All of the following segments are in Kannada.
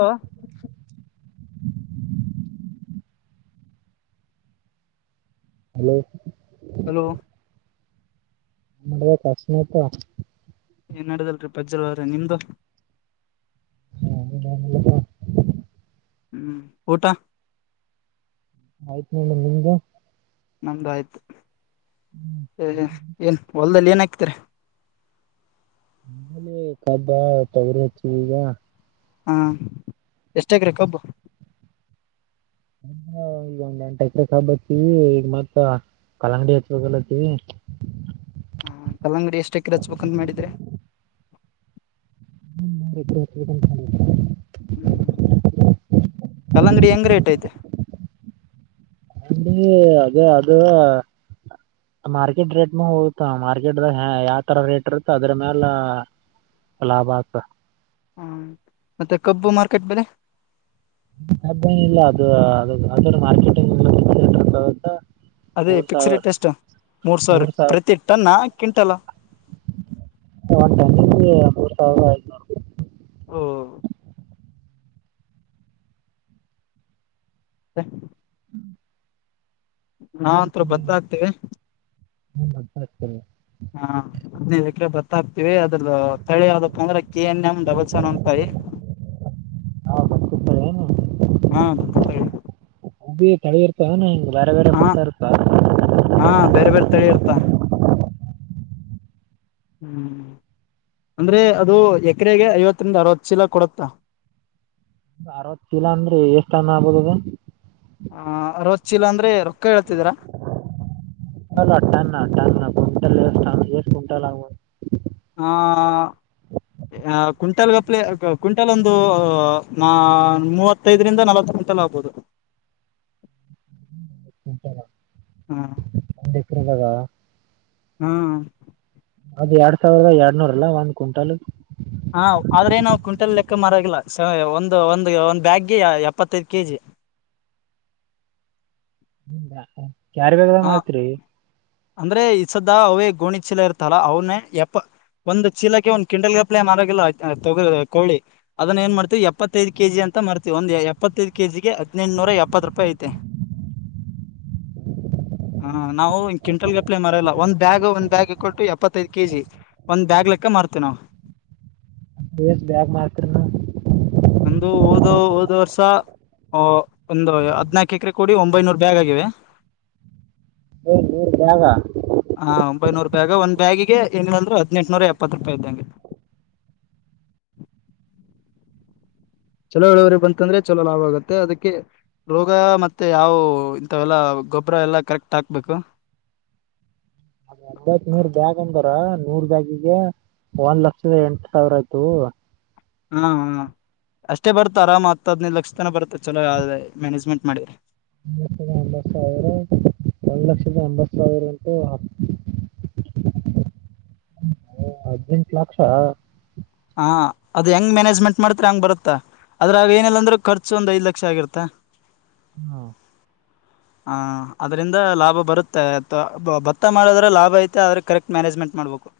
ಓ ಹಲೋ ಹಲೋ ಎನ್ ನಾಡದದ ಕಾಶಿನಾಥ್. ಏನ್ಡದಲ್ರಿ ಪಜ್ಜಲ್ವಾರೆ ನಿಮ್ದು. ನಮ್ದ್ ಯಾನ್ ಇಲ್ಲಪ್ಪ. ಹ್ಮ್ ಊಟಾ ಆಯ್ತ್ ನೋಡ್ ನಿಮ್ದು. ನಮ್ದಯ್ತು ಏ ಏ ಎಲ್ ಹೊಲ್ದಲ್ಲಿ ಏನ್ ಹಾಕ್ತೀರಿ. ನಂಬಲಿ ಕಬ್ಬ ತೋಗರಿ ಹಚ್ಚಿವಿ ಈಗ. ಹಾ ಎಷ್ಟ ಎಕ್ರೆ ಕಬ್ಬು. ಈಗ ಒಂದ್ ಎಂಟ ಎಕ್ಕರ್ ಕಬ್ಬ ಹಚ್ಚಿವಿ ಈಗ ಮತ್ತ ಆ. ಕಲಂಗಡಿ ಹಚ್ಬೇಕ ಅಲ್ಲತ್ತಿವಿ. ಹಾ ಕಲ್ಲಂಗಡಿ ಎಷ್ಟ ಎಕ್ರೆ ಹಚ್ಚಬೇಕ ಅಂತ್ ಮಾಡಿದ್ರಿ. ಸುಮ್ ಇದ್ದೋಟ ಹಚ್ಚಬೇಕ್ ಅಂತ ಮಾಡಿವಿ. ಹ್ಮ್ ಕಲ್ಲಂಗಡಿ ಹೆಂಗ್ ರೇಟ್ ಐತಿ. ಕಲಂಗಡಿ ಅದೇ ಅದ ಅ ಮಾರ್ಕೆಟ್ ರೇಟ್ ಮ್ಯಾಗ ಹೋತಾ ಮಾರ್ಕೆಟ್ದಾಗ್ ಹ್ಯ ಯಾವ್ ತರ ರೇಟ್ ಇರತ್ತ ಅದರ್ ಮ್ಯಾಲ. ಲಾಬ ಆತದ. ಹ್ಮ ಮತ್ತೆ ಕಬ್ಬು ಮಾರ್ಕೆಟ್ ಬೆಲೆ. ಅದೇನಿಲ್ಲ ಅದ ಅ ಅದ ಅದರ್ದ ಮಾರ್ಕೆಟ [unintelligible] ಅದೇ ಪಿಕ್ಸ್ ರೇಟ್ ಎಸ್ಟ ಮೂರ ಸಾವ್ರ ಮೂರ್ ಸಾವಿರ ಪ್ರತಿ ಟನ್ನಾ ಕ್ವಿಂಟಲ ಓನ್ ಟಣ್ಣಿಗಿ ಮೂರ ಸಾವ್ರದ ಐದ್ ನೂರ್. ಓ ಹ್ ನಾವಂತ್ರು ಬತ್ತಾ ಹತ್ತಿವಿ. ಹ್ಮ ಮತ್ತ್ ಹತ್ತ್ಯವ ಹಾ ಹದ್ನೈದ ಎಕ್ರೆ ಬತ್ತ ಹಾಕ್ತಿವಿ ಅದ ಅದರ್ದ ತಳಿ ಯಾವ್ದಪ್ಪ ಅಂದ್ರ K N M double seven five. ಹಾ ಬರ್ತಿರ್ತಾವ ಏನು ಹಾ [unintelligible] ಅವ್ಬಿ ತಳಿ ಇರ್ತವ್ಯಾನ. ಬ್ಯಾರೆ ಬ್ಯಾರೆ ಹಾ ಬತ್ತ ಇರ್ತಾವೇನ. ಹಾ ಬೇರೆ ಬೇರೆ ತಳಿ ಇರ್ತ ಹ್ಮ್ ಅಂದ್ರೆ ಅದು ಎಕ್ರೆಗೆ ಐವತ್ತರಿಂದ ಅರವತ್ ಚೀಲ ಕೊಡತ್ತ. ಅರವತ್ ಚೀಲ ಅಂದ್ರ ಎಷ್ಟ ಟನ್ ಆಗ್ಬೋದ ಅದು. ಹ ಅರವತ್ತ ಚೀಲ ಅಂದ್ರೆ ಅರು ಅಲ್ಲ ಟನ್ ಟನ್ ಕುಂಟಲ್ ಎಸ್ಟ್ ಟನ್ ಎಸ್ ಕುಂಟಲ್ಲ ಆಗಬೊದ. ಹಾ ಏ ಹ ಕ್ವಿಂಟಲ್ ಗಪ್ಲೆ ಕು ಕ್ವಿಂಟಲ್ ಒಂದು ಅ ಮೂವತ್ತೈದರಿಂದ ನಲವತ್ ಕುಂಟಲ್ ಆಗ್ಬೋದು. ಕುಂಟಲ. ಹಾ ತ್ರಿಂಗದ [unintelligible] ಹ್ಮ್ ಅದ್ ಎರಡ್ ಸಾವಿರದ ಎರಡ್ನೂರ ಅಲ್ಲಾ ಒಂದ್ ಕ್ವಿಂಟಾಲ್ ಹಾ ಆದ್ರೆ ನಾವು ಕ್ವಿಂಟಲ್ ಲೆಕ್ಕ ಮರವಾಗಿಲ್ಲ ಒಂದು ಒಂದು ಒಂದ್ ಬ್ಯಾಗ್ಗೆ ಎಪ್ಪತ್ತೈದು ಕೆಜಿ [inaudible] ಯಾರ್ ಬೇಕದ ಆ ಮಾಡತ್ರಿ ಅಂದ್ರೆ ಈಸದ್ದ ಅವೇ ಗೋಣಿ ಚೀಲ ಇರ್ತಲ್ಲ ಅವ್ನೇ ಯಪ್ಪ ಒಂದು ಚೀಲಕ್ಕೆ ಒಂದು ಕಿಂಡಲ್ಗಪ್ಲ ಮಾರೋಗಿಲ್ಲ ತಗ ಕೋಳ್ಳಿ ಅದನ್ನ ಏನ್ ಮಾಡ್ತೀವಿ ಎಪ್ಪತ್ತು ಎತ್ತೈದು ಕೆ ಜಿ ಅಂತ ಮ ಮಾಡ್ತೀವಿ ಒಂದು ಎಪ್ಪತ್ತೈದು ಕೆ ಜಿಗೆ ಹದಿನೆಂಟುನೂರ ಎಪ್ಪತ್ತು ರೂಪಾಯಿ ಐತೆ [inaudible] [inaudible] ಹ ನಾವು ಕ್ವಿಂಟಲ್ ಗ ಕಪ್ಲೆ ಮರಲ್ಲ ಒ ಬ್ಯಾಗ್ ಒಂದ ಬ್ಯಾಗ್ ಕೊಟ್ಟು ಎಪ್ಪತ್ತೈದು ಕೆಜಿ ಒಂದ್ ಬಾಗ್ ಲೆಕ್ಕ ಮಾಡ ನ ಎಷ್ಟು ಬ್ಯಾಗ್ ಮಾರ್ತೀರಿ ನೀವು ಒ ಒ ವರ್ಷ ಒಂದು ಹದ್ನಾಾಕು ಎಕರೆ ಕೊಡಿ ಒಂಬೈನೂರು ಬ್ಯಾಗ್ ಆಗಿವೆ ಏ ಏ ಜಾಗ ಹ ಒಂಬೈನೂರು ಬ್ಯಾಗ ಒಂದ್ ಬ್ಯಾಗಿಗೆ ಏನ ಅಂದ್ರರು ಹದ್ನಂಟ್ನೂರ ಎಪ್ಪತ್ತು ರೂಪಾಯಿ ಇದ್ದಂಗೆ [inaudible] ಚಲೋ ಹೇಳವ್ರೆ ಬಂತಂದ್ರೆ ಚಲೋ ಲಾಭ ಆಗತ್ತೆ ಅದಕ್ಕೆ ರೋಗ ಮತ್ತೆ ಯಾವವು ಇಂಥವೆಲ್ಲ ಗೊಬ್ಬರ ಎಲ್ಲ ಕರೆಕ್ಟ್ ಹಾಕ್ಬೇಕು [inaudible] ಹಪ್ಪತ್ ಮೂರ್ ಬ್ಯಾಗ್ ಅಂತಾರ ಮೂರ್ ಬ್ಯಾಗಿಗೆ ಒಂದ್ ಲಕ್ಷದ ಎಂಟು ಸಾವಿರ ಆಯ್ತು ಹ್ಮ್ ಹ್ಮ್ ಅಷ್ಟೇ ಬರ್ತಾ ಆರಾಮ್ ಆಗ್ತದ್ ಲಕ್ಷ ತನ ಬರ್ತ ಚಲೋ ಯೆ ಮ್ಯಾನೇಜ್ಮೆಂಟ್ ಮಾಡಿರರಿ ಒ ಲಕ್ಷದ ಎಂಬತ್ ಸಾವಿರ ಒಂದು ಲಕ್ಷದ ಎಂಬತ್ ಸಾವಿರ ಅಂತೂ ಹತ್ತು [inaudible] ಹರ್ಜೆಂಟ್ ಲಕ್ಷ ಹಾ ಅದು ಹೆಂಗ್ ಮ್ಯಾನೇಜ್ಮೆಂಟ್ ಮಾಡ್ತ ಹಂಗ್ ಬರುತ್ತಾ ಆದದ್ರ ಅವ ಏನಿಲ್ಲಾ ಅಂದ್ರೂ ಖರ್ಚು ಒಂದ್ಐ ಲಕ್ಷ ಆಗಿರತ್ತ ಹಾ ಹ ಹ ಅದ್ರಿಂದ ಲಾಭ ಬರುತ್ತೆ ಅ ಭತ್ತ ಮಾಡದ್ರೆ ಲಾಭ ಐತೆ ಆದ್ರೆ ಕರೆಕ್ಟ್ ಮ್ಯಾನೇಜ್ಮೆಂಟ್ ಮಾಡ್ಬೇಕು [inaudible]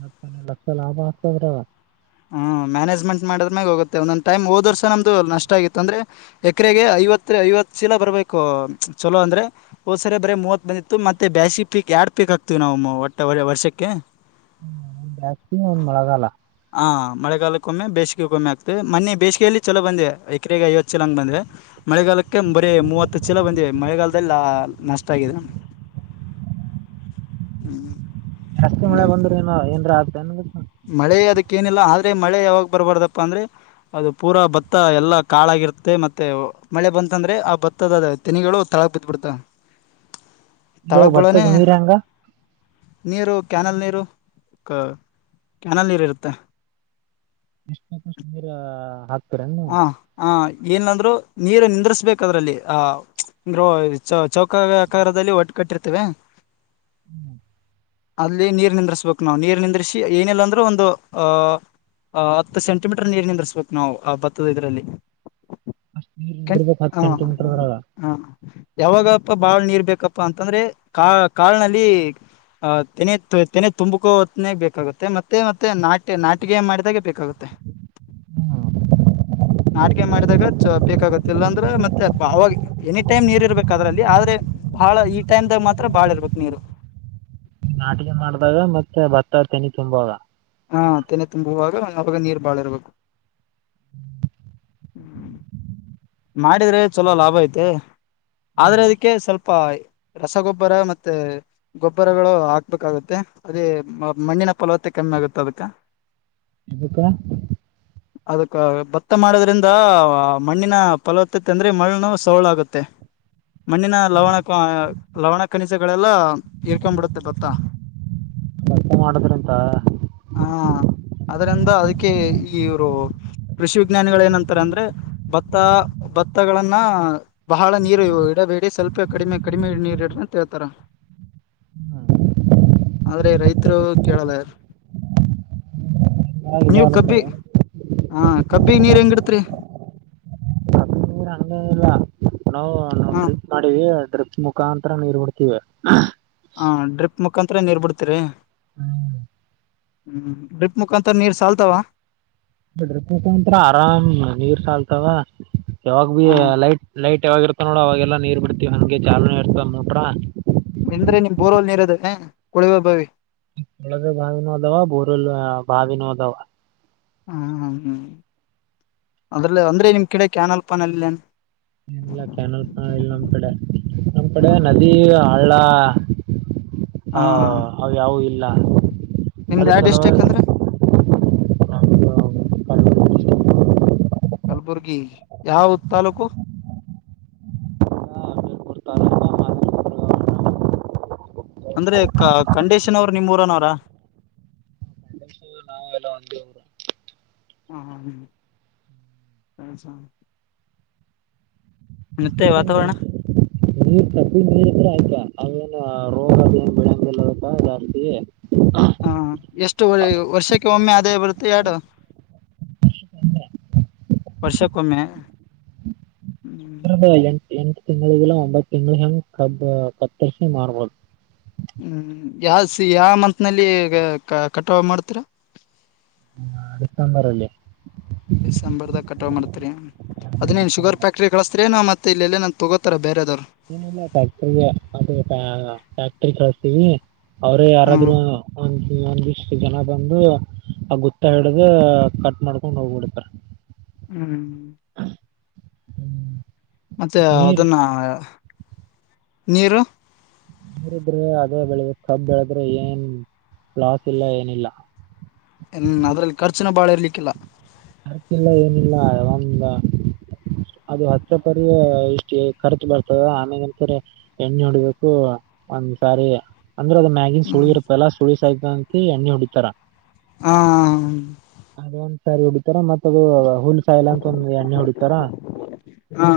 ಲಕ್ಷ ಲಕ್ಷ ಲಾಭ [inaudible] ಹ್ಮ್ ಮ್ಯಾನೇಜ್ಮೆಂಟ್ ಮಾಡದ್ಮ್ಯಾಗ ಹೋಗುತ್ತೆ ಒಂದೊಂದ್ ಟೈಮ್ ದ ವರ್ಷ ನಮ್ದು ನಷ್ಟ ಆಗಿತ್ತು ಅಂದ್ರೆ ಎಕರೆಗೆ ಐವತ್ತು ಐವತ್ ಶೀಲ ಬರಬೇಕು ಚಲೋ ಅಂದ್ರೆ ಹೋ ಸರಿ ಬರ ಮೂವತ್ ಬಂದಿತ್ತು ಮತ್ತೆ ಬ್ಯಾಸಿ ಪೀಕ್ ಎರಡ್ ಹಪ್ಪಾಗಕ್ತವಿ ನಾವು ಒಟ್ಟ ವರ್ಷಕ್ಕೆ ಹ್ಮ ಬಸ್ತಿ ಒನ್ ಮೊಳಗಾಲ ಹಾ ಮಳೆಗಾಲಕ್ಕಮ್ಮೆ ಬೇಸಿಗೆ ಕೊಮ್ಮೆ ಆಗ್ತದೆ ಮನೆ ಬೇಸಿಗೆಯಲ್ಲಿ ಚಲ ಬಂದಿದೆ ಎಕರೆಗೆ ಐವತ್ತು ಚಲೋಂಗ ಬಂದಿದೆ ಮಳೆಗಾಲಕ್ಕೆ ಬರೀ ಮೂವತ್ತು ಚಛಲ ಬಂದಿದೆ ಮಳೆಗಾಲದಲ್ಲಿ ನಷ್ಟ ಆಗಿದೆ ನಮಗೆ ಹ್ಮ್ ಜಾಸ್ತಿ ಮಳೆ ಬಂದ್ರರು ಏನ ಏರ ಆತನ್ ಗ ಮಳೆ ಅದಕ್ಕ ಏನಿಲ್ಲ ಆದ್ರೆ ಮಳೆ ಯಾವಾಗ ಬರ್ಬಾರ್ದಪ್ಪ ಅಂದ್ರೆ ಅದು ಪೂರಾ ಭತ್ತ ಎಲ್ಲಾ ಕಾಳಾಗಿ ಇರುತ್ತೆ ಮತ್ತೆ ಮಳೆ ಬಂತಂದ್ರೆ ಆ ಭತ್ತದ ತೆನಿಗಳು ತಳಕ್ ಬಿದ್ದ್ ಬಿಡ್ತ ಯ ಬತಕ ನೀ ರಂಗ ನೀರು ಕ್ಯಾನಲ್ ನೀರು ಕ್ಯಾನಲ್ ನೀರು ಇರುತ್ತೆ ಎರ ಹತ್ತು ಹ ಹ ಏನಂದ್ರು ನೀರು ನಿಂದ್ರಿಸಬೇಕ ಅದ್ರಲ್ಲಿ ಆ ಚ ಚೌಕ ಆಕಾರದಲ್ಲಿ ಒಟ್ಟ ಕಟ್ಟಿರ್ತೇವೆ ಹ್ಮ್ ಅಲ್ಲಿ ನೀರ್ ನಿಂದ್ರಿಸ್ಬೇಕು ನಾವವು ನೀರ್ ನಿಂದ್ರಿಸಿ ಏನಿಲ್ಲಾ ಅಂದ್ರೂ ಒಂದು ಅಹ್ ಆ ಹತ್ತು ಸೆಂಟಿಮೀಟರ್ ನೀರ್ ನಿಂದರ್ಸ್ ಬೇಕು ನಾವು ಆ ಭತ್ತದ ಇದರಲ್ಲಿ ಅಷ್ಟ್ ನೀರ್ ಕೆ ನಿಂದಿರ್ಬೇಕ್ ಹತ್ತ್ ಹಾ ಸೆಂಟಿಮೀಟರ್ ದ್ರಾಗ ಹಾ ಯಾವಾಗಪ್ಪ ಬಾಳ್ ನೀರ್ ಬೇಕಪ್ಪಾ ಅಂತಂದ್ರೆ ಕಾಳ್ ಕಾಳ್ನಲ್ಲಿ ಆ ತೆನೆ ತೆನೆ ತುಂಬಕೋ ಒತ್ತನಾಗ ಬೇಕಾಗುತ್ತೆ ಮತ್ತೆ ಮತ್ತೆ ನಾಟ್ಯ ನಾಟಿಗೆ ಮಾಡಿದಾಗೆ ಬೇಕ್ ಕಗುತ್ತೆ ಹ್ಮ್ ನಾಟಕೆ ಮಾಡಿದಾಗ ಬೇಕಾಗುತ್ತೆ ಇಲ್ಲಾಂದ್ರೆ ಮತ್ತೆ ಅವಾಗ ಎನಿ ಟೈಮ್ ನೀರ್ ಇರ್ಬೇಕ್ ಅದ್ರಲ್ಲಿ ಆದ್ರ ದೆ ಬಾಳ ಈ ಟೈಮ್ ದಾಗ ಮಾತ್ರ ಬಾಳ ಇರ್ಬೇಕು ನೀರು ನಾಟಿಗೆ ಮಾಡಿದಾಗ ಮತ್ತೆ ಭತ್ತ ತೆನಿ ತುಂಬೊಗ ಹಾ ತೆನೆ ತುಂಬುವಾಗ ಅವಾಗ ನೀರ್ ಬಾಳ ಇರ್ಬೇಕು ಹ್ಮ ಹ್ಮ್ ಮಾಡಿದ್ರೆ ಚಲೋ ಲಾಭ ಐತೆ ಆದ್ರೆ ಹ್ಮ್ ಅದಕ್ಕೆ ಸ್ವಲ್ಪ್ ಪ ರಸಗೊಬ್ಬರ ಮತ್ತೆ ಗೊಬ್ಬರಗಳು ಹಾಕ್ಬೇಕಾಗುತ್ತೆ ಅದೇ ಮಣ್ ಣ್ಣಿನ ಫಲವತ್ತೆ ಕಮ್ಮಿ ಆಗುತ್ತೆ ಅದ್ಕ ಯಾಕ ಅದಕ್ಕ ಭತ್ತ ಮಾಡೋದ್ರಿಂದ ಮಣ್ಣಿನ ಫಲವತ್ತತೆ ಅಂದ್ರೆ ಮಣ್ಣು ಸೊಳ್ ಆಗುತ್ತೆ ಮಣ್ಣಿನ ಲವಣ ಲವಣ ಕನಿಜಗಳೆಲ್ಲ ಇರ್ಕೊಂಡಬಿಡತ್ತೆ ಭತ್ತ. ಭತ್ತ ಮಾಡುದ್ರ ಅಂತ ಹಾ ಅದ್ರಿಂದ ಅದಕ್ಕೆ ಇವರು ಕೃಷಿ ವಿಜ್ಞಾನಿ ಗಳು ಏನಂತಾರೆ ಅಂದ್ರೆ ಭತ್ತ ಭತ್ತಗಳನ್ನ ಬಹಳ ನೀರು ಇಡಬೇಡಿ ಸ್ವಲ್ಪ ಕಡಿಮೆ ಕಡಿಮೆ ನೀರ್ ಇಡ್ರಿ ಅಂತ ಹೇಳ್ತಾರ [unintelligible] ಆದ್ರೆ ರೈತರು ಕೇಳಲ್ಲ ಯಾರ್ ಬಳತ್ತ [unintelligible] ಹಾ ಕಬ್ಬಿಗ್ ನೀರ್ ಹೆಂಗ್ ಇಡತ್ರಿ ನೀರ್ ಹಂಗೆ ಇಲ್ಲ ನಾವು ನಾವು ಹ ಡ್ರಿಪ್ ಮಾಡಿವಿ ಡ್ರಿಪ್ ಮುಖಾಂತರ ನೀರ್ ಬಿಡ್ತೀವಿ ಹಾ ಡ್ರಿಪ್ ಮುಖಾಂತರ ನೀರ್ ಬಿಡ್ತೀರಿ ಹ್ಮ್ ಹ್ಮ್ ಡ್ರಿಪ್ ಮುಖಾಂತ ನೀರ್ ಸಾಲ್ತಾವ ಡ್ರಿಪ್ ಮೂಖಂತರ ಆರಾಮ್ ನೀರ್ ಸಾಲ್ತಾವ. ಯಾವಾಗ ಬೀ ಹ ಲೈಟ್ ಲೈಟ್ ಯಾವಾಗ ಇರ್ತವ್ ನೋಡ ಅವಾಗೆಲ್ಲಾ ನೀರ್ ಬಿಡ್ತಿವಿ ಹಂಗೆ ಚಾಲನೆ ಇರ್ತನ್ ಬ್ರಿಟ್ರ ಇಂದ್ರೆ ನಿಮ್ ಬೋರವಲ್ ನೀರ್ ಇದ್ದವೆ ಕೊಳುವೆ ಬಾವಿ ಕೊಳವೆ ಬಾವಿನೂ ಆದಾವ ಬೋರವೆಲ್ ಬಾವಿನೂ ಆದಾವ ಹ್ಮ ಹ್ಮ್ ಹ್ಮ್ ಅದ್ರಲ್ಲೆ ಅಂದ್ರೆ ನಿಮ್ಮ ಕಡೆ ಕ್ಯಾನಲ್ ಪ್ಯಾನಲ್ ಇಲ್ಲೇನ್ ಏನಿಲ್ಲ ಕ್ಯಾನಲ್ ಪ್ಯಾನಲ್ ಇಲ್ಲ ನಮ್ ಕಡೆ ನಮ್ ಕಡೆ ನದಿ ಹಳ್ಳ ಹ ಅವು ಯಾವು ಇಲ್ಲ ನಿಮ್ದ ಅದ್ರ ಯಾವ್ ಡಿಸ್ಟಿಕ್ ಸಲುವಾಗಿ ಅಂದ್ರಿ ನಾವು [unintelligible] ಕಲಬುರ್ಗಿ ಯಾವ್ ತಾಲ್ಲೂಕು ಅಂದ್ರೆ ಕ ಕಂಡೀಶನ್ ಅವ್ರ ನಿಮ್ಮ ಊರನ ಅವರ ಎಲ್ಲ ಒಂದೇ ಊರು ಹಾ [unintelligible] ಮತ್ತೆ ಅದಕ್ಕೇನ್ ವಾತಾವರಣ ನೀರ್ ತಪ್ಪಿ ನೀರು ಇದ್ರೆ ಆಯ್ತಾ ಅವೇನ್ ರೋಗ ಅದ ಏನ್ ಬಿಳಂಗಲ್ಲಿ ಏನೂ ಅದಕ್ಕ ಜಾಸ್ತಿ ಹಾ ಎಷ್ಟು ವರ್ಷಕ್ಕೆ ಒಮ್ಮೆ ಅದೇ ಬರುತ್ತೆ ಎರಡು ವರ್ಷಕೊಮ್ಮೆ ಇ ಎಂಟ್ ಎಂಟು ತಿಂಗಳಿಗ್ ಇಲ್ಲ ಒಂಬತ್ತು ತಿಂಗಳಿಗೆ ಕ ಕತ್ತರಿ ಮಾರ್ಬದು ಹ್ಮ್ ಯಾವ ಸಿ ಯಾವ ಮಂತ್ ನಲ್ಲಿ ಕಟಾವು ಮಾಡ್ತೀರ ಹ್ಮ ಡಿಸೆಂಬರ್ ಅಲ್ಲೀ ಡಿಸೆಂಬರ್ದಾಗ ಕಟ್ ಮಾಡ್ತೀರಿ ಅದೆನೇನು ಶುಗರ್ ಡಿಸೆಂಬರ್ ಫ್ಯಾಕ್ಟ್ರಿ ಕಳಸ್ತೀರೇನೂ ಮತ್ತೆ ಇಲ್ಲಿ ಎಲ್ಲಾನ ತಗೋತಾರ ಬೇರೆದವರು ಏನಿಲ್ಲ ಫ್ಯಾಕ್ಟ್ರಿಗೆ ಅ ಫ್ಯಾಕ್ಟ್ರ ಕಳಸ್ತೀವ ಅವ್ರೇ ಯಾರಾದ್ ಹ್ಮ್ ಒ ಒಂದಿಷ್ಟು ಜನ ಬಂದು ಆ ಗೊುತ್ತ ಹಿಡ್ದ ಕಟ್ ಮಾಡ್ಕೊಂಡ್ ಹೋಗ್ಬಿಡ್ತಾರ ಹ್ಮ್ ಹ್ಮ್ ಮತ್ತ ಅದನ್ನು ನೀರು ನೀರಿದ್ರೆ ಅದ ಬೆಳದು ಕಬ್ ಬೆಳೆದ್ರೆ ಏನ್ ಲಾಸ್ ಇಲ್ಲ ಏನಿಲ್ಲ ಹ್ಮ ಅದ್ರಲ್ಲಿ ಖರ್ಚುನ ಬಾಳ ಇರ್ಲಿಕ್ಕಿಲ್ಲ ಹರ್ಕಿಲ್ಲ ಏನಿಲ್ಲ ಯ ಅದು ಹತ್ತೆ ಪರಿ ಇಷ್ಟು ಖರ್ಚು ಬರ್ತದ ಆಮೇಲೆಸರಿ ಎಣ್ಣೆ ನೋಡಿಬೇಕು ಒಂದ್ಸಾರಿ ಅಂದ್ರೆ ಅದ್ ಮ್ಯಾಗಿನ್ ಸುಳಿ ಹ್ಮ್ ಇರುತ್ತಲ್ಲಾ ಸುಳಿ ಸಾಯ್ತ ಅಂತ ಎಣ್ಣಿ ಹೊುಡಿತಾರ ಹ ಅದೊಂದ್ ಸಾರಿ ಹೊಡಿತಾರ ಮತ್ತ ಅದು ಹೂಲ್ ಸಾಯಲ ಅಂತ ಒಂದು ಎಣ್ಣೆ ಹೊಡಿತಾರ್ತ ಹ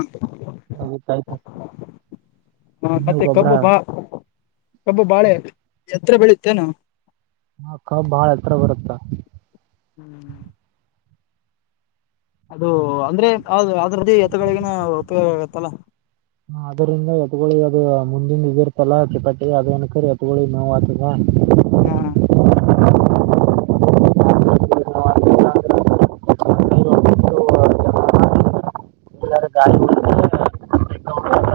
ಹಾ ಮತ್ತೆ ಕಬ್ಬು ಬಾ ಕಬ್ಬು ಬಾಳೆ ಎತ್ರ ಬೆಳುತ್ತೇನ ಹಕ್ಕ ಬಾಳ ಹತ್ರ ಬರುತ್ತ ಅದು ಅಂದ್ರೆ ಅ ಅದ್ರದ್ದು ಎತಗನ ಉಪಯೋಗ ಆಗತ್ತಲ್ಲ ಹ ಅದರಿಂದ ಎತ್ಗೊಳ್ಳಿ ಅದು ಮುಂದಿನ ಇದಿರ್ತಲ್ಲ ಚಿಪಾಟಿ ಅದ ಅನಕ ಎತ್ಗೋಳಿ ನೋವು ಆತದೆ ಹಾ [unintelligible] ಗಾ ಹ್ಮ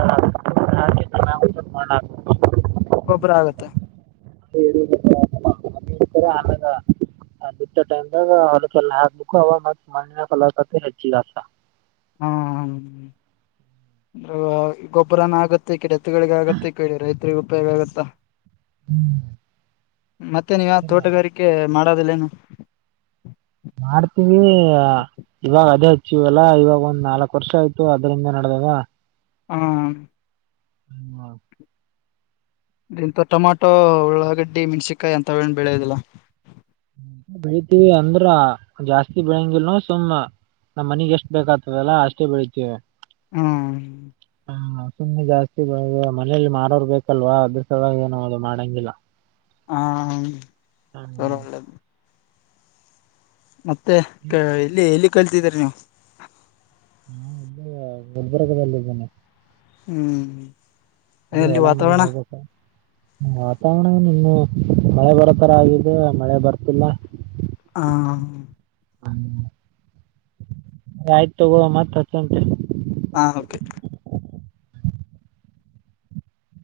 [unintelligible] ಗೊಬ್ಬರ ಆಗತ್ತೆ ಹೇಳತರ ಹಾ ಅಲ ಬಿಟ್ಟ ಟೈಮ್ದಾಗ ಹೊಲ ಚ ಹಾಕ್ಬೇಕು ಅವಾಗ ಮತ್ು ಮಣಿನ ಕಲಕತ್ತ ಹೆಚ್ಚಿಲ್ಲಸ ಹ್ಮ ಹ್ಮ್ ಗೊಬ್ಬರನ ಆಗುತ್ತೆ ಕಿಡ ರಗಳಿಗ ಆಗತ್ತೆ ಕೇಳಿ ರೈತರಿಗೆ ಉಪಯೋಗ ಆಗತ್ತಾ ಹ್ಮ್ ಮತ್ತೇ ನೀಗ ತೋಟಗಾರಿಕೆ ಮಾಡೋದಿಲ್ಲೇನು ಮಾಡ್ತೀವಿ ಇವಾಗ ಅದೇ ಹಚ್ಚಿವಲ್ಲಾ ಇವಾಗ ಒಂದ್ ನಾಲ್ಕಕ್ ವರ್ಷ ಆಯ್ತು ಅದ್ರಿಂದ ನಡ [unintelligible] ಹ್ಮ ಹ್ಮ ಇಂತ ಟೊಮಾಟೊ ಉಳ್ಳಾಗಡ್ಡಿ ಮೆಣ್ಸಿಕಾಯಿ ಅಂತವನ್ ಬೆಳೆಯೋದಿಲ್ಲ ಬೆಳತಿೀವಿ ಅಂದ್ರ ಜಾಸ್ತಿ ಬೆಳಂಗಿಲ್ನ ಸುಮ್ಮ ನಮ್ ಮನಗ್ ಎಷ್ಟು ಬೇಕ್ತದಲ್ಲಾ ಅಷ್ಟೇ ಬೆಳತಿವಿ ಹ್ಮ ಹ ಸುಮಮ್ಮನೆ ಜಾಸ್ತಿ ಮನೆಯಲ್ಲಿ ಮಾರೋರ್ ಬೇಕಲ್ವಾ ಅದ್ರ ಸಾಗಿ ಏನೋ ಅದು ಮಾಡಂಗಿಲ್ಲ ಹಾ ಹಾ ಸರಲ್ಲ ಮತ್ತೆ ಎಲ್ಲಿ ಎಲ್ಲಿ ಕಲ್ತಿದೀರಿ ನೀವು ನಾ ಎಲ್ಲ ಗುಲ್ಬರ್ಗದಲ್ಲಿದ್ದೇನೆ ಹ್ಮ್ ಅಲ್ಲಿ ಎಲ ಮನಿ ವಾತಾವರಣ ಹೋಗ ವಾತಾವರಣ ನಿನ್ನು ಮಳೆ ಬರೋ ತರ ಆಗಿದೆ ಮಳೆ ಬರ್ತಿಲ್ಲ ಹ ಅ ಆಯ್ತು ತಗೋ ಮತ್ ಹಚ್ಚಂತೆ ಹಾ ಕೆ